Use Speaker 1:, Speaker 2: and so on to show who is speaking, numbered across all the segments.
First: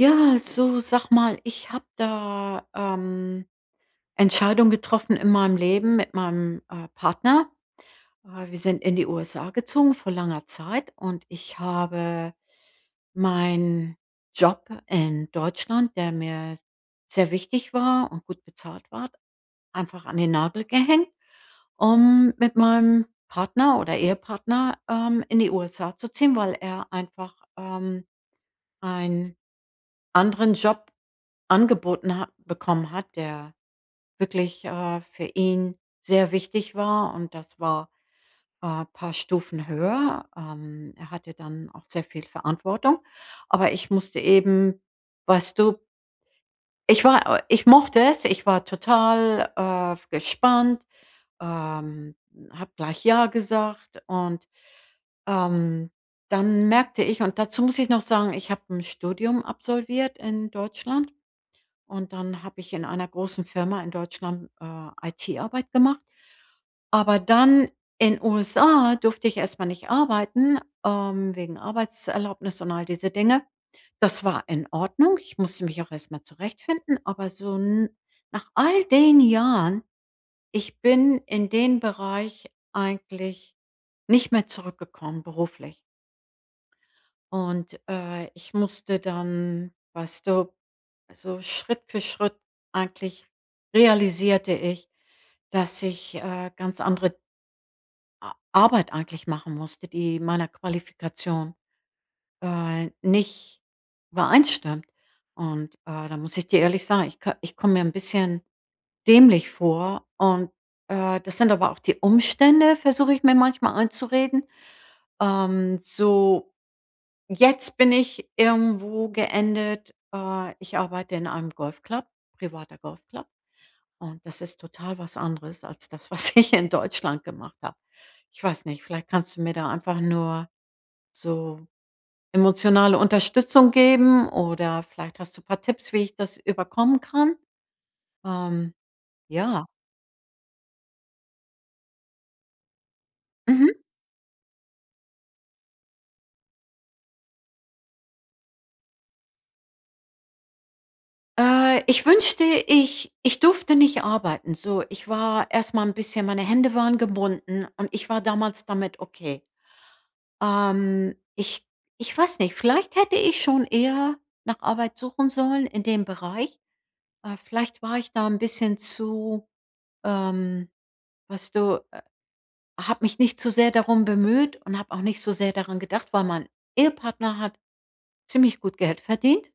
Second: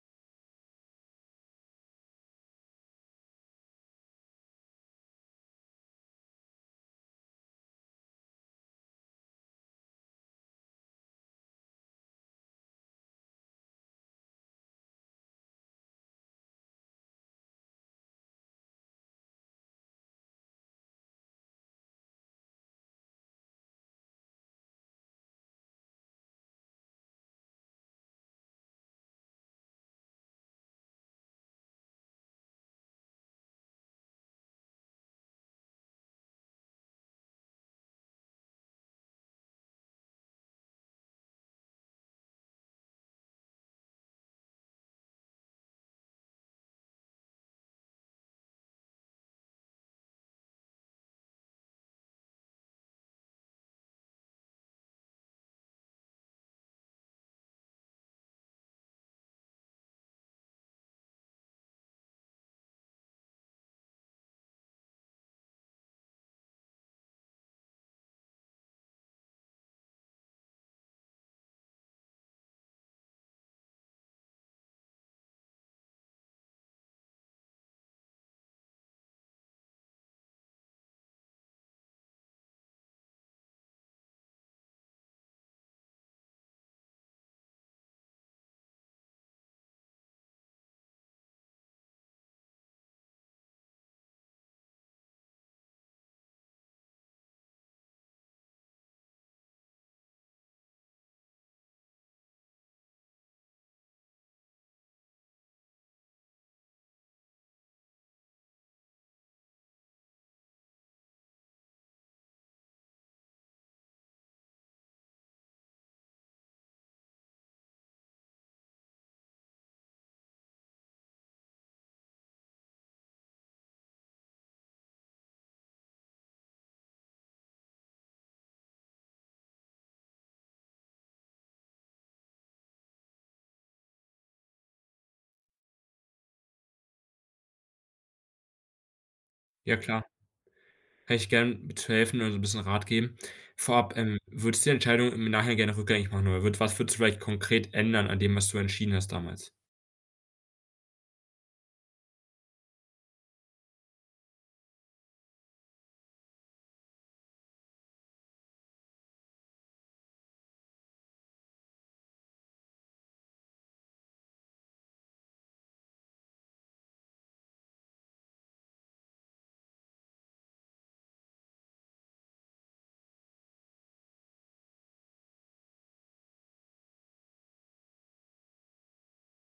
Speaker 1: Ja, so sag mal, ich habe da, Entscheidungen getroffen in meinem Leben mit meinem, Partner. Wir sind in die USA gezogen vor langer Zeit und ich habe meinen Job in Deutschland, der mir sehr wichtig war und gut bezahlt war, einfach an den Nagel gehängt, um mit meinem Partner oder Ehepartner, in die USA zu ziehen, weil er einfach, einen anderen Job angeboten hat bekommen hat, der wirklich, für ihn sehr wichtig war und das war, ein paar Stufen höher. Er hatte dann auch sehr viel Verantwortung, aber ich musste eben, weißt du, ich mochte es, ich war total, gespannt, ähm, habe gleich „ja“ gesagt und, ähm, dann merkte ich, und dazu muss ich noch sagen, ich habe ein Studium absolviert in Deutschland. Und dann habe ich in einer großen Firma in Deutschland, IT-Arbeit gemacht. Aber dann in USA durfte ich erstmal nicht arbeiten, wegen Arbeitserlaubnis und all diese Dinge. Das war in Ordnung. Ich musste mich auch erstmal zurechtfinden, aber so n nach all den Jahren, ich bin in den Bereich eigentlich nicht mehr zurückgekommen beruflich. Und, ich musste dann, weißt du, also, Schritt für Schritt eigentlich realisierte ich, dass ich, ganz andere A Arbeit eigentlich machen musste, die meiner Qualifikation, nicht übereinstimmt. Und, da muss ich dir ehrlich sagen, ich komme mir ein bisschen dämlich vor, und, das sind aber auch die Umstände, versuche ich mir manchmal einzureden. So: „Jetzt bin ich irgendwo geendet.“ ich arbeite in einem Golfclub, privater Golfclub. Und das ist total was anderes als das, was ich in Deutschland gemacht habe. Ich weiß nicht, vielleicht kannst du mir da einfach nur so emotionale Unterstützung geben, oder vielleicht hast du ein paar Tipps, wie ich das überkommen kann? Ähm, ja.
Speaker 2: Ja klar, kann ich gern mit helfen oder so ein bisschen Rat geben.
Speaker 1: Mhm.
Speaker 2: Vorab, würdest du die Entscheidung im Nachhinein gerne rückgängig machen oder würd was würdest du vielleicht konkret ändern an dem, was du entschieden hast damals?
Speaker 1: Ich wünschte, ich durfte nicht arbeiten, so. Ich war erst mal 'n bisschen, meine Hände waren gebunden, und ich war damals damit okay. Ähm, ich ich weiß nicht, vielleicht hätte ich schon eher nach Arbeit suchen sollen in dem Bereich. Vielleicht war ich da ein bisschen zu, ähm, weißt du, habe mich nicht zu sehr darum bemüht und habe auch nicht so sehr daran gedacht, weil mein Ehepartner hat ziemlich gut Geld verdient.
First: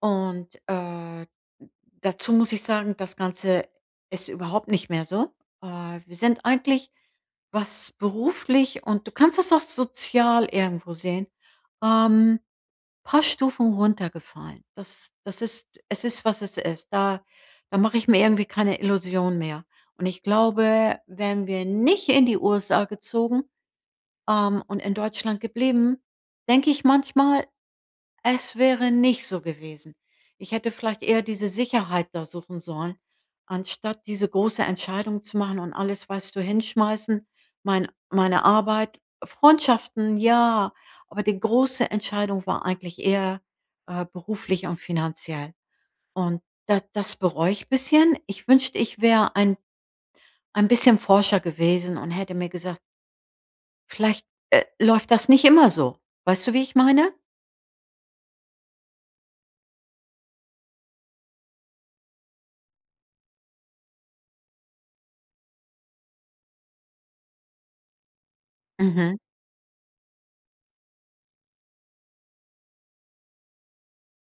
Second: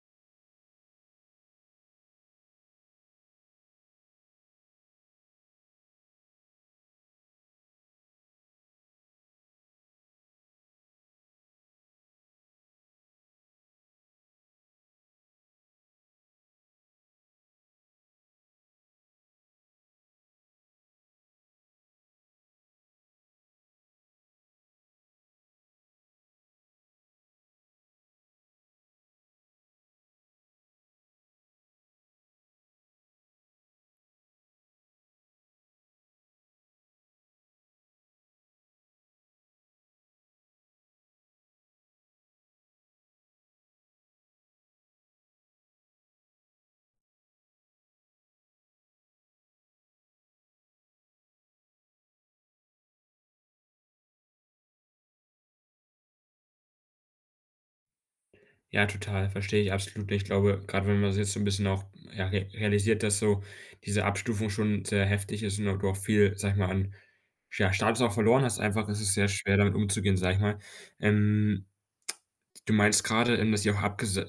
Speaker 1: Und, dazu muss ich sagen, das Ganze ist überhaupt nicht mehr so. Wir sind eigentlich, was beruflich, und du kannst es auch sozial irgendwo sehen, ähm, paar Stufen runtergefallen. Das ist, es ist, was es ist. Da mache ich mir irgendwie keine Illusion mehr. Und ich glaube, wären wir nicht in die USA gezogen, und in Deutschland geblieben, denke ich manchmal, es wäre nicht so gewesen. Ich hätte vielleicht eher diese Sicherheit da suchen sollen, anstatt diese große Entscheidung zu machen und alles, weißt du, hinschmeißen, meine Arbeit, Freundschaften, ja, aber die große Entscheidung war eigentlich eher, beruflich und finanziell. Und da das bereue ich ein bisschen. Ich wünschte, ich wäre ein bisschen Forscher gewesen und hätte mir gesagt: „Vielleicht, läuft das nicht immer so.“ Weißt du, wie ich meine?
Speaker 2: Ja, total, verstehe ich absolut nicht. Ich glaube, gerade wenn man's jetzt so ein bisschen auch, ja, re realisiert, dass so diese Abstufung schon sehr heftig ist und du auch viel, sag ich mal, an, ja, Status auch verloren hast einfach, ist es
Speaker 1: Mhm.
Speaker 2: sehr schwer, damit umzugehen, sag ich mal. Ähm. Du meinst gerade, dass ihr auch abgese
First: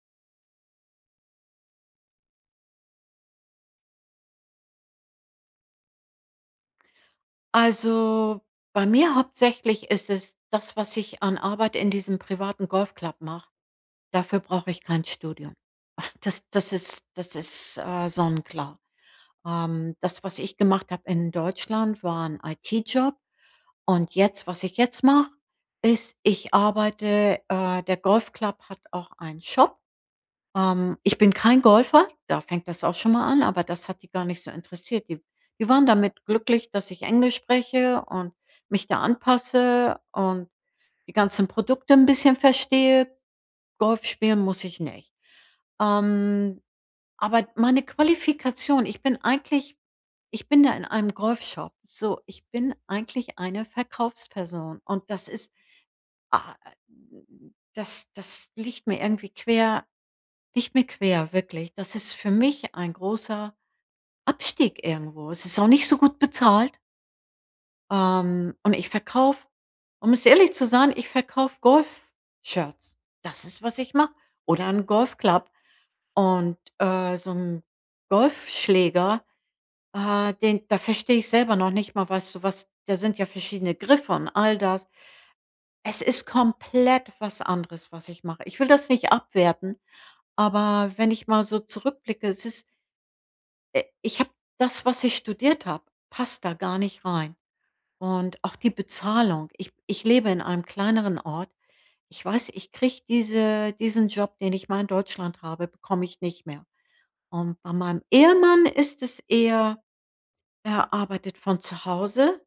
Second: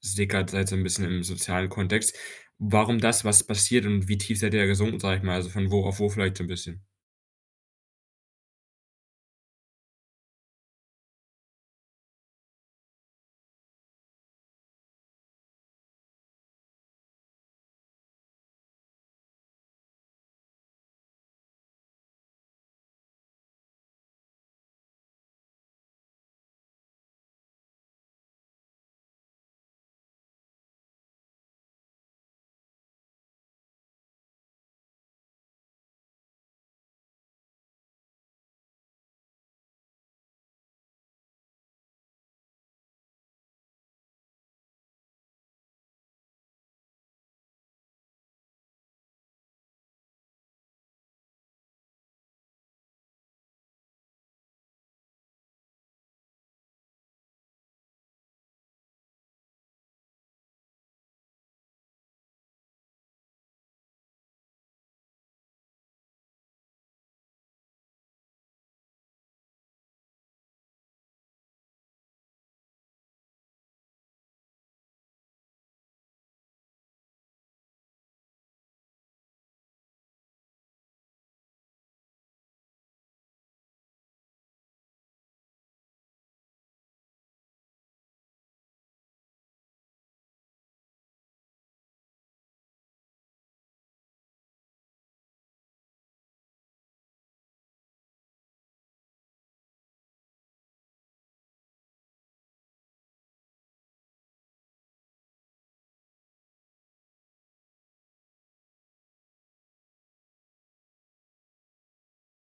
Speaker 2: seid so ein bisschen im sozialen Kontext. Warum das? Was passiert und wie tief seid ihr da gesunken, sag ich mal? Also, von wo auf wo vielleicht so 'n bisschen?
Speaker 1: Also, bei mir hauptsächlich ist es das, was ich an Arbeit in diesem privaten Golfclub mache. Dafür brauche ich kein Studium. Ach, das das ist, sonnenklar. Das, was ich gemacht habe in Deutschland, war 'n IT-Job, und jetzt, was ich jetzt mache, ist, ich arbeite, der Golfclub hat auch einen Shop. Ich bin kein Golfer, da fängt das auch schon mal an, aber das hat die gar nicht so interessiert. Die waren damit glücklich, dass ich Englisch spreche und mich da anpasse und die ganzen Produkte ein bisschen verstehe. Golf spielen muss ich nicht. Ähm, aber meine Qualifikation, ich bin da in einem Golfshop. So, ich bin eigentlich eine Verkaufsperson, und das ist, ah, das das liegt mir irgendwie quer, nicht mehr quer, wirklich. Das ist für mich ein großer Abstieg irgendwo. Es ist auch nicht so gut bezahlt. Und ich verkaufe, um es ehrlich zu sein, ich verkaufe Golf-Shirts. Das ist, was ich mache. Oder einen Golfclub. Und, so 'n Golfschläger, den da verstehe ich selber noch nicht mal, weißt du, was da sind ja verschiedene Griffe und all das. Es ist komplett was anderes, was ich mache. Ich will das nicht abwerten, aber wenn ich mal so zurückblicke, es ist ich habe, das, was ich studiert habe, passt da gar nicht rein. Und auch die Bezahlung. Ich lebe in einem kleineren Ort. Ich weiß, ich kriege diesen Job, den ich mal in Deutschland habe, bekomme ich nicht mehr. Und bei meinem Ehemann ist es eher, er arbeitet von zu Hause,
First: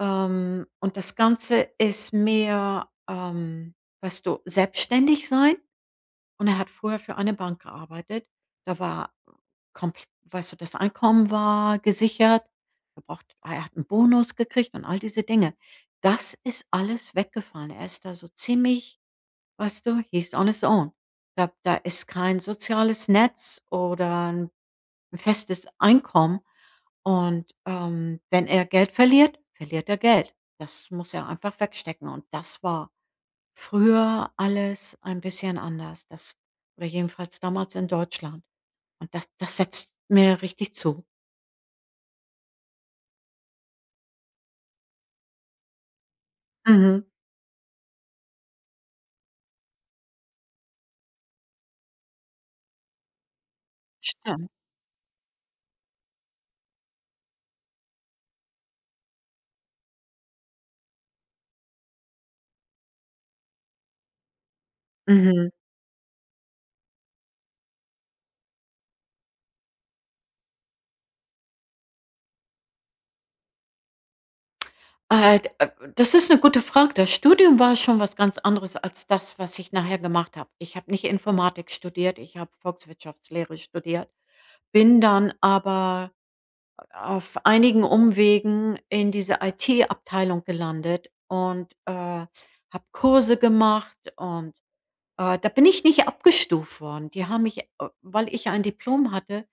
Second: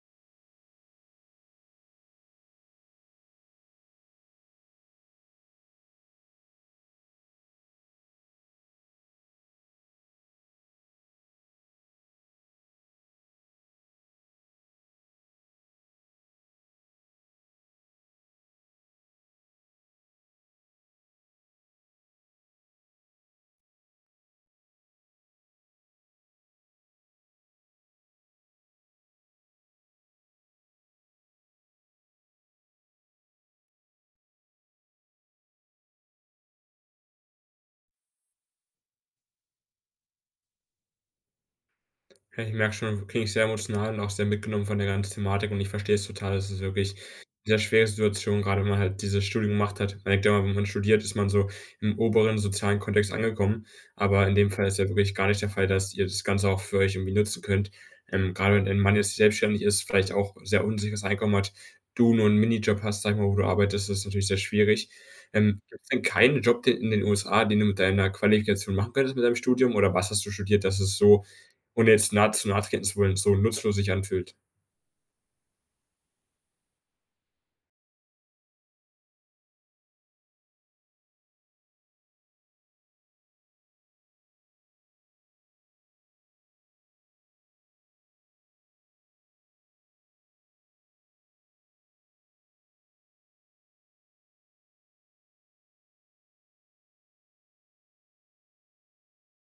Speaker 1: und das Ganze ist mehr, weißt du, selbstständig sein. Und er hat vorher für eine Bank gearbeitet. Da war kompl weißt du, das Einkommen war gesichert. Er hat einen Bonus gekriegt und all diese Dinge. Das ist alles weggefallen. Er ist da so ziemlich, weißt du, he's on his own. Da ist kein soziales Netz oder ein festes Einkommen. Und, wenn er Geld verliert, verliert er Geld. Das muss er einfach wegstecken, und das war früher alles ein bisschen anders, das, oder jedenfalls damals in Deutschland. Und das setzt mir richtig zu.
Speaker 2: Ja, ich merke schon, du klingst sehr emotional und auch sehr mitgenommen von der ganzen Thematik und ich verstehe es total. Es ist wirklich 'ne
Speaker 1: Mhm.
Speaker 2: sehr schwere Situation, gerade wenn man halt dieses Studium gemacht hat. Man denkt ja immer, wenn man studiert, ist man so im oberen sozialen Kontext angekommen, aber in dem
Speaker 1: Stimmt.
Speaker 2: Fall ist ja wirklich gar nicht der Fall, dass ihr das Ganze auch für euch irgendwie nutzen könnt. Grade wenn dein Mann jetzt selbstständig ist, vielleicht auch sehr unsicheres Einkommen hat, du nur einen Minijob hast, sag ich mal, wo du arbeitest, das ist natürlich sehr schwierig.
Speaker 1: Mhm.
Speaker 2: Gibt es denn keinen Job den in den USA, den du mit deiner Qualifikation machen könntest, mit deinem Studium oder was hast du studiert, dass es so und jetzt nahezu nachtreten zu wollen, so nutzlos sich anfühlt.
Speaker 1: D das ist eine gute Frage. Das Studium war schon was ganz anderes als das, was ich nachher gemacht habe. Ich habe nicht Informatik studiert, ich habe Volkswirtschaftslehre studiert, bin dann aber auf einigen Umwegen in diese IT-Abteilung gelandet, und, habe Kurse gemacht und da bin ich nicht abgestuft worden. Die haben mich, weil ich ja ein Diplom hatte,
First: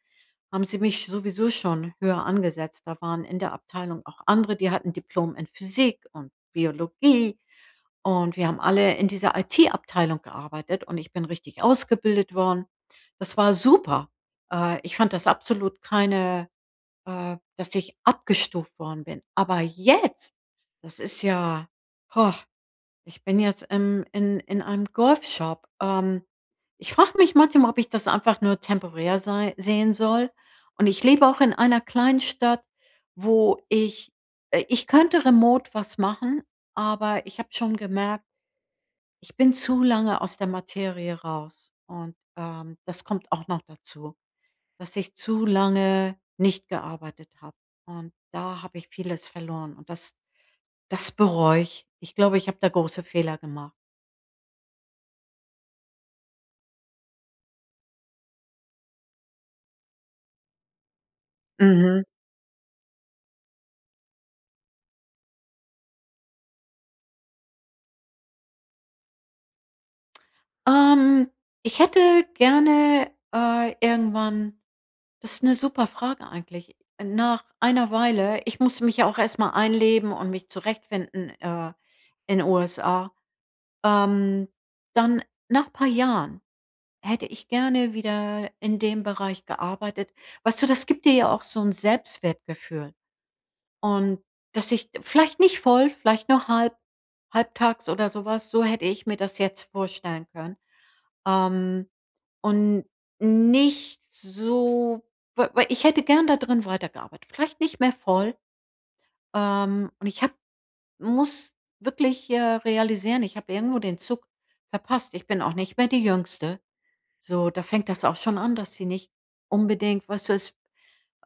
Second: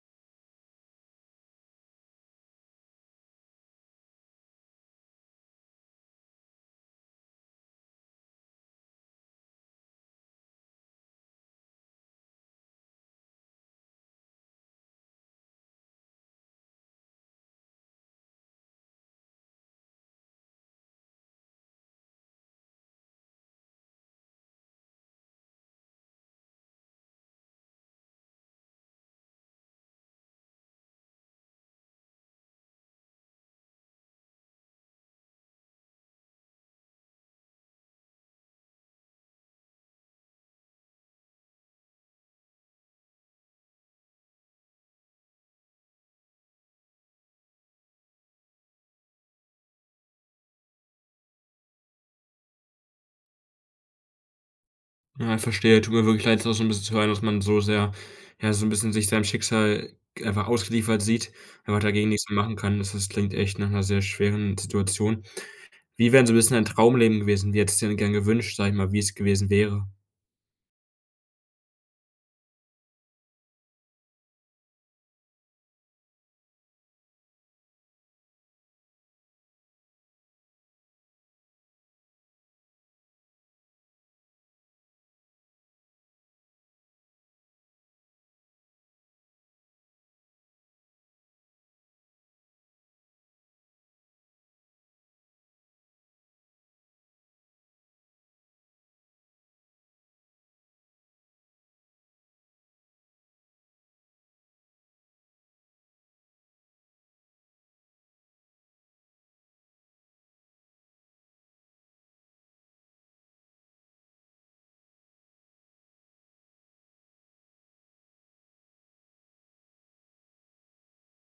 Speaker 1: haben sie mich sowieso schon höher angesetzt. Da waren in der Abteilung auch andere, die hatten Diplom in Physik und Biologie. Und wir haben alle in dieser IT-Abteilung gearbeitet, und ich bin richtig ausgebildet worden. Das war super. Ich fand das absolut keine, dass ich abgestuft worden bin. Aber jetzt, das ist ja, oh, ich bin jetzt im in einem Golfshop. Ich frage mich manchmal, ob ich das einfach nur temporär sei sehen soll. Und ich lebe auch in einer kleinen Stadt, wo ich, ich könnte remote was machen, aber ich habe schon gemerkt, ich bin zu lange aus der Materie raus. Und, das kommt auch noch dazu, dass ich zu lange nicht gearbeitet habe. Und da habe ich vieles verloren, und das bereue ich. Ich glaube, ich habe da große Fehler gemacht.
Speaker 2: Ja, verstehe. Tut mir wirklich leid, das so ein bisschen zu hören, dass man so sehr ja, so ein bisschen sich seinem Schicksal einfach ausgeliefert sieht, einfach
Speaker 1: Mhm.
Speaker 2: dagegen nichts mehr machen kann. Das klingt echt nach einer sehr schweren Situation. Wie wäre so ein bisschen ein Traumleben gewesen? Wie hättest du dir denn gern gewünscht, sag ich mal, wie es gewesen wäre?
Speaker 1: Ähm, Ich hätte gerne, irgendwann, das ist eine super Frage eigentlich. Nach einer Weile, ich musste mich ja auch erst mal einleben und mich zurechtfinden, in USA. Ähm, Dann nach ein paar Jahren hätte ich gerne wieder in dem Bereich gearbeitet. Weißt du, das gibt dir ja auch so ein Selbstwertgefühl, und dass ich vielleicht nicht voll, vielleicht nur halbtags oder sowas. So hätte ich mir das jetzt vorstellen können. Ähm, und nicht so, weil ich hätte gern da drin weitergearbeitet. Vielleicht nicht mehr voll, und ich habe muss wirklich, realisieren, ich habe irgendwo den Zug verpasst. Ich bin auch nicht mehr die Jüngste. So, da fängt das auch schon an, dass sie nicht unbedingt, weißt du, es,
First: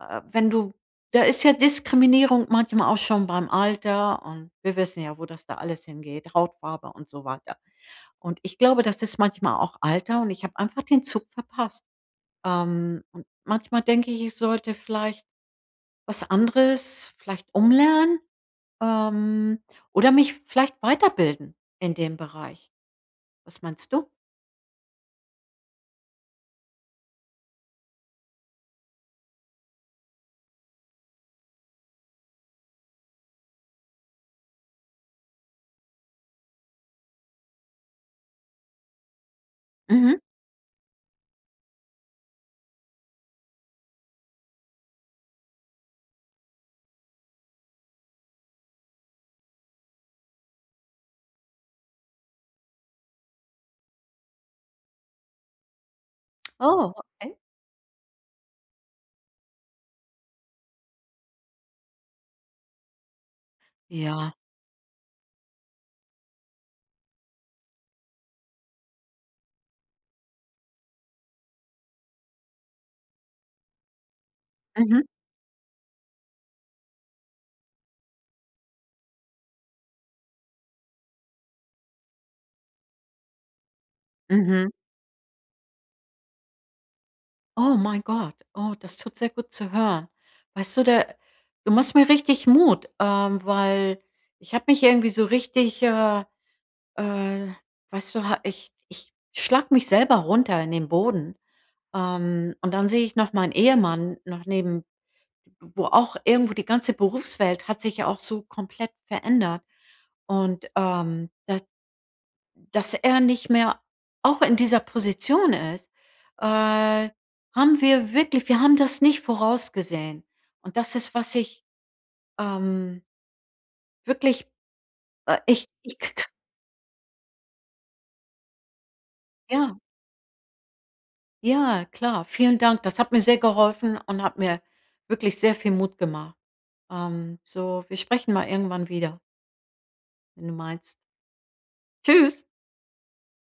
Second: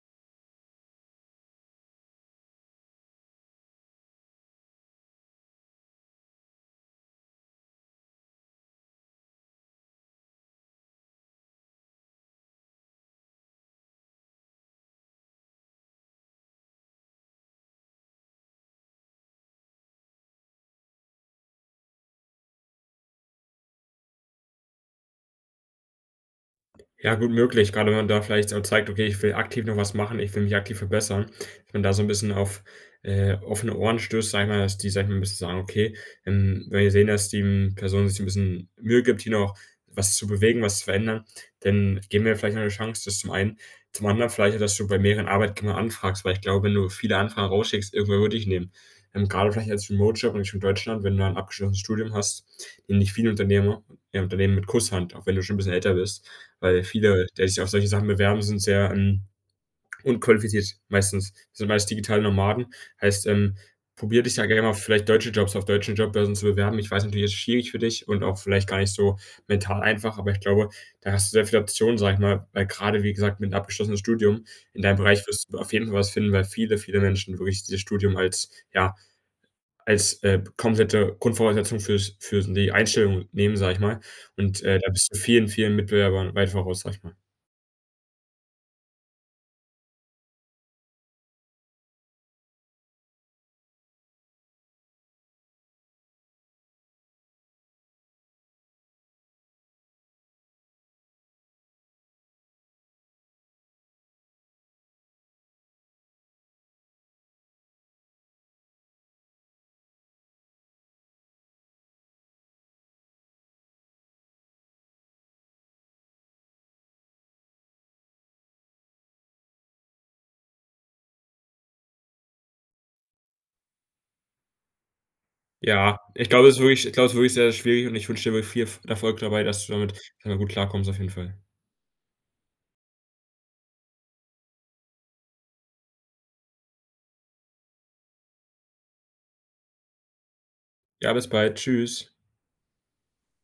Speaker 1: wenn du, da ist ja Diskriminierung manchmal auch schon beim Alter, und wir wissen ja, wo das da alles hingeht, Hautfarbe und so weiter. Und ich glaube, das ist manchmal auch Alter, und ich habe einfach den Zug verpasst. Und manchmal denke ich, ich sollte vielleicht was anderes vielleicht umlernen, ähm, oder mich vielleicht weiterbilden in dem Bereich. Was meinst du?
Speaker 2: Ja, gut möglich, gerade wenn man da vielleicht auch zeigt: „Okay, ich will aktiv noch was machen, ich will mich aktiv verbessern.“ Dass man da so ein bisschen auf, offene Ohren stößt, sage ich mal, dass die, sage ich mal, 'n bisschen sagen: „Okay, wenn wir sehen, dass die, Person sich ein bisschen Mühe gibt, hier noch was
Speaker 1: Mhm.
Speaker 2: zu bewegen, was zu verändern, dann geben wir vielleicht noch 'ne Chance.“ Das zum einen. Zum anderen vielleicht auch, dass du bei mehreren Arbeitgebern anfragst, weil ich glaube, wenn du viele Anfragen rausschickst, irgendwer würde dich nehmen. Gerade vielleicht als Remote-Job und nicht in Deutschland, wenn du ein abgeschlossenes Studium hast, nehmen dich viele Unternehmer ja, Unternehmen mit Kusshand, auch wenn du schon ein bisschen älter bist. Weil
Speaker 1: Oh,
Speaker 2: viele,
Speaker 1: okay.
Speaker 2: die sich auf solche Sachen bewerben, sind sehr, unqualifiziert meistens. Das sind meist digitale Nomaden. Heißt, probier dich
Speaker 1: Ja.
Speaker 2: da gerne mal auf vielleicht deutsche Jobs auf deutschen Jobbörsen zu bewerben. Ich weiß natürlich, es ist schwierig für dich und auch vielleicht gar nicht so mental einfach, aber ich glaube, da hast du sehr viele Optionen, sag ich mal, weil gerade wie gesagt, mit 'nem abgeschlossenen Studium in deinem
Speaker 1: Mhm.
Speaker 2: Bereich wirst du auf jeden Fall was finden, weil viele, viele Menschen wirklich dieses Studium als ja, als, komplette Grundvoraussetzung fürs für die Einstellung nehmen, sag ich mal. Und,
Speaker 1: Mhm.
Speaker 2: da bist du vielen, vielen Mitbewerbern weit voraus, sag ich mal.
Speaker 1: Oh mein Gott. Oh, das tut sehr gut zu hören. Weißt du, da, du machst mir richtig Mut, weil ich habe mich irgendwie so richtig, äh, weißt du, ha ich schlag mich selber runter in den Boden. Und dann sehe ich noch meinen Ehemann noch neben, wo auch irgendwo die ganze Berufswelt hat sich ja auch so komplett verändert. Und, da, dass er nicht mehr auch in dieser Position ist, äh, haben wir wirklich, wir haben das nicht vorausgesehen. Und das ist, was ich, ähm, wirklich, ich ich k k
Speaker 2: Ich glaube, es ist wirklich sehr schwierig und ich wünsche dir wirklich viel Erfolg dabei, dass du
Speaker 1: ja,
Speaker 2: damit, sage ich mal, gut klarkommst auf jeden Fall.
Speaker 1: ja, klar. Vielen Dank. Das hat mir sehr geholfen und hat mir wirklich sehr viel Mut gemacht. So, wir sprechen mal irgendwann wieder, wenn du meinst.
Speaker 2: Ja, bis bald. Tschüss.
Speaker 1: Tschüss.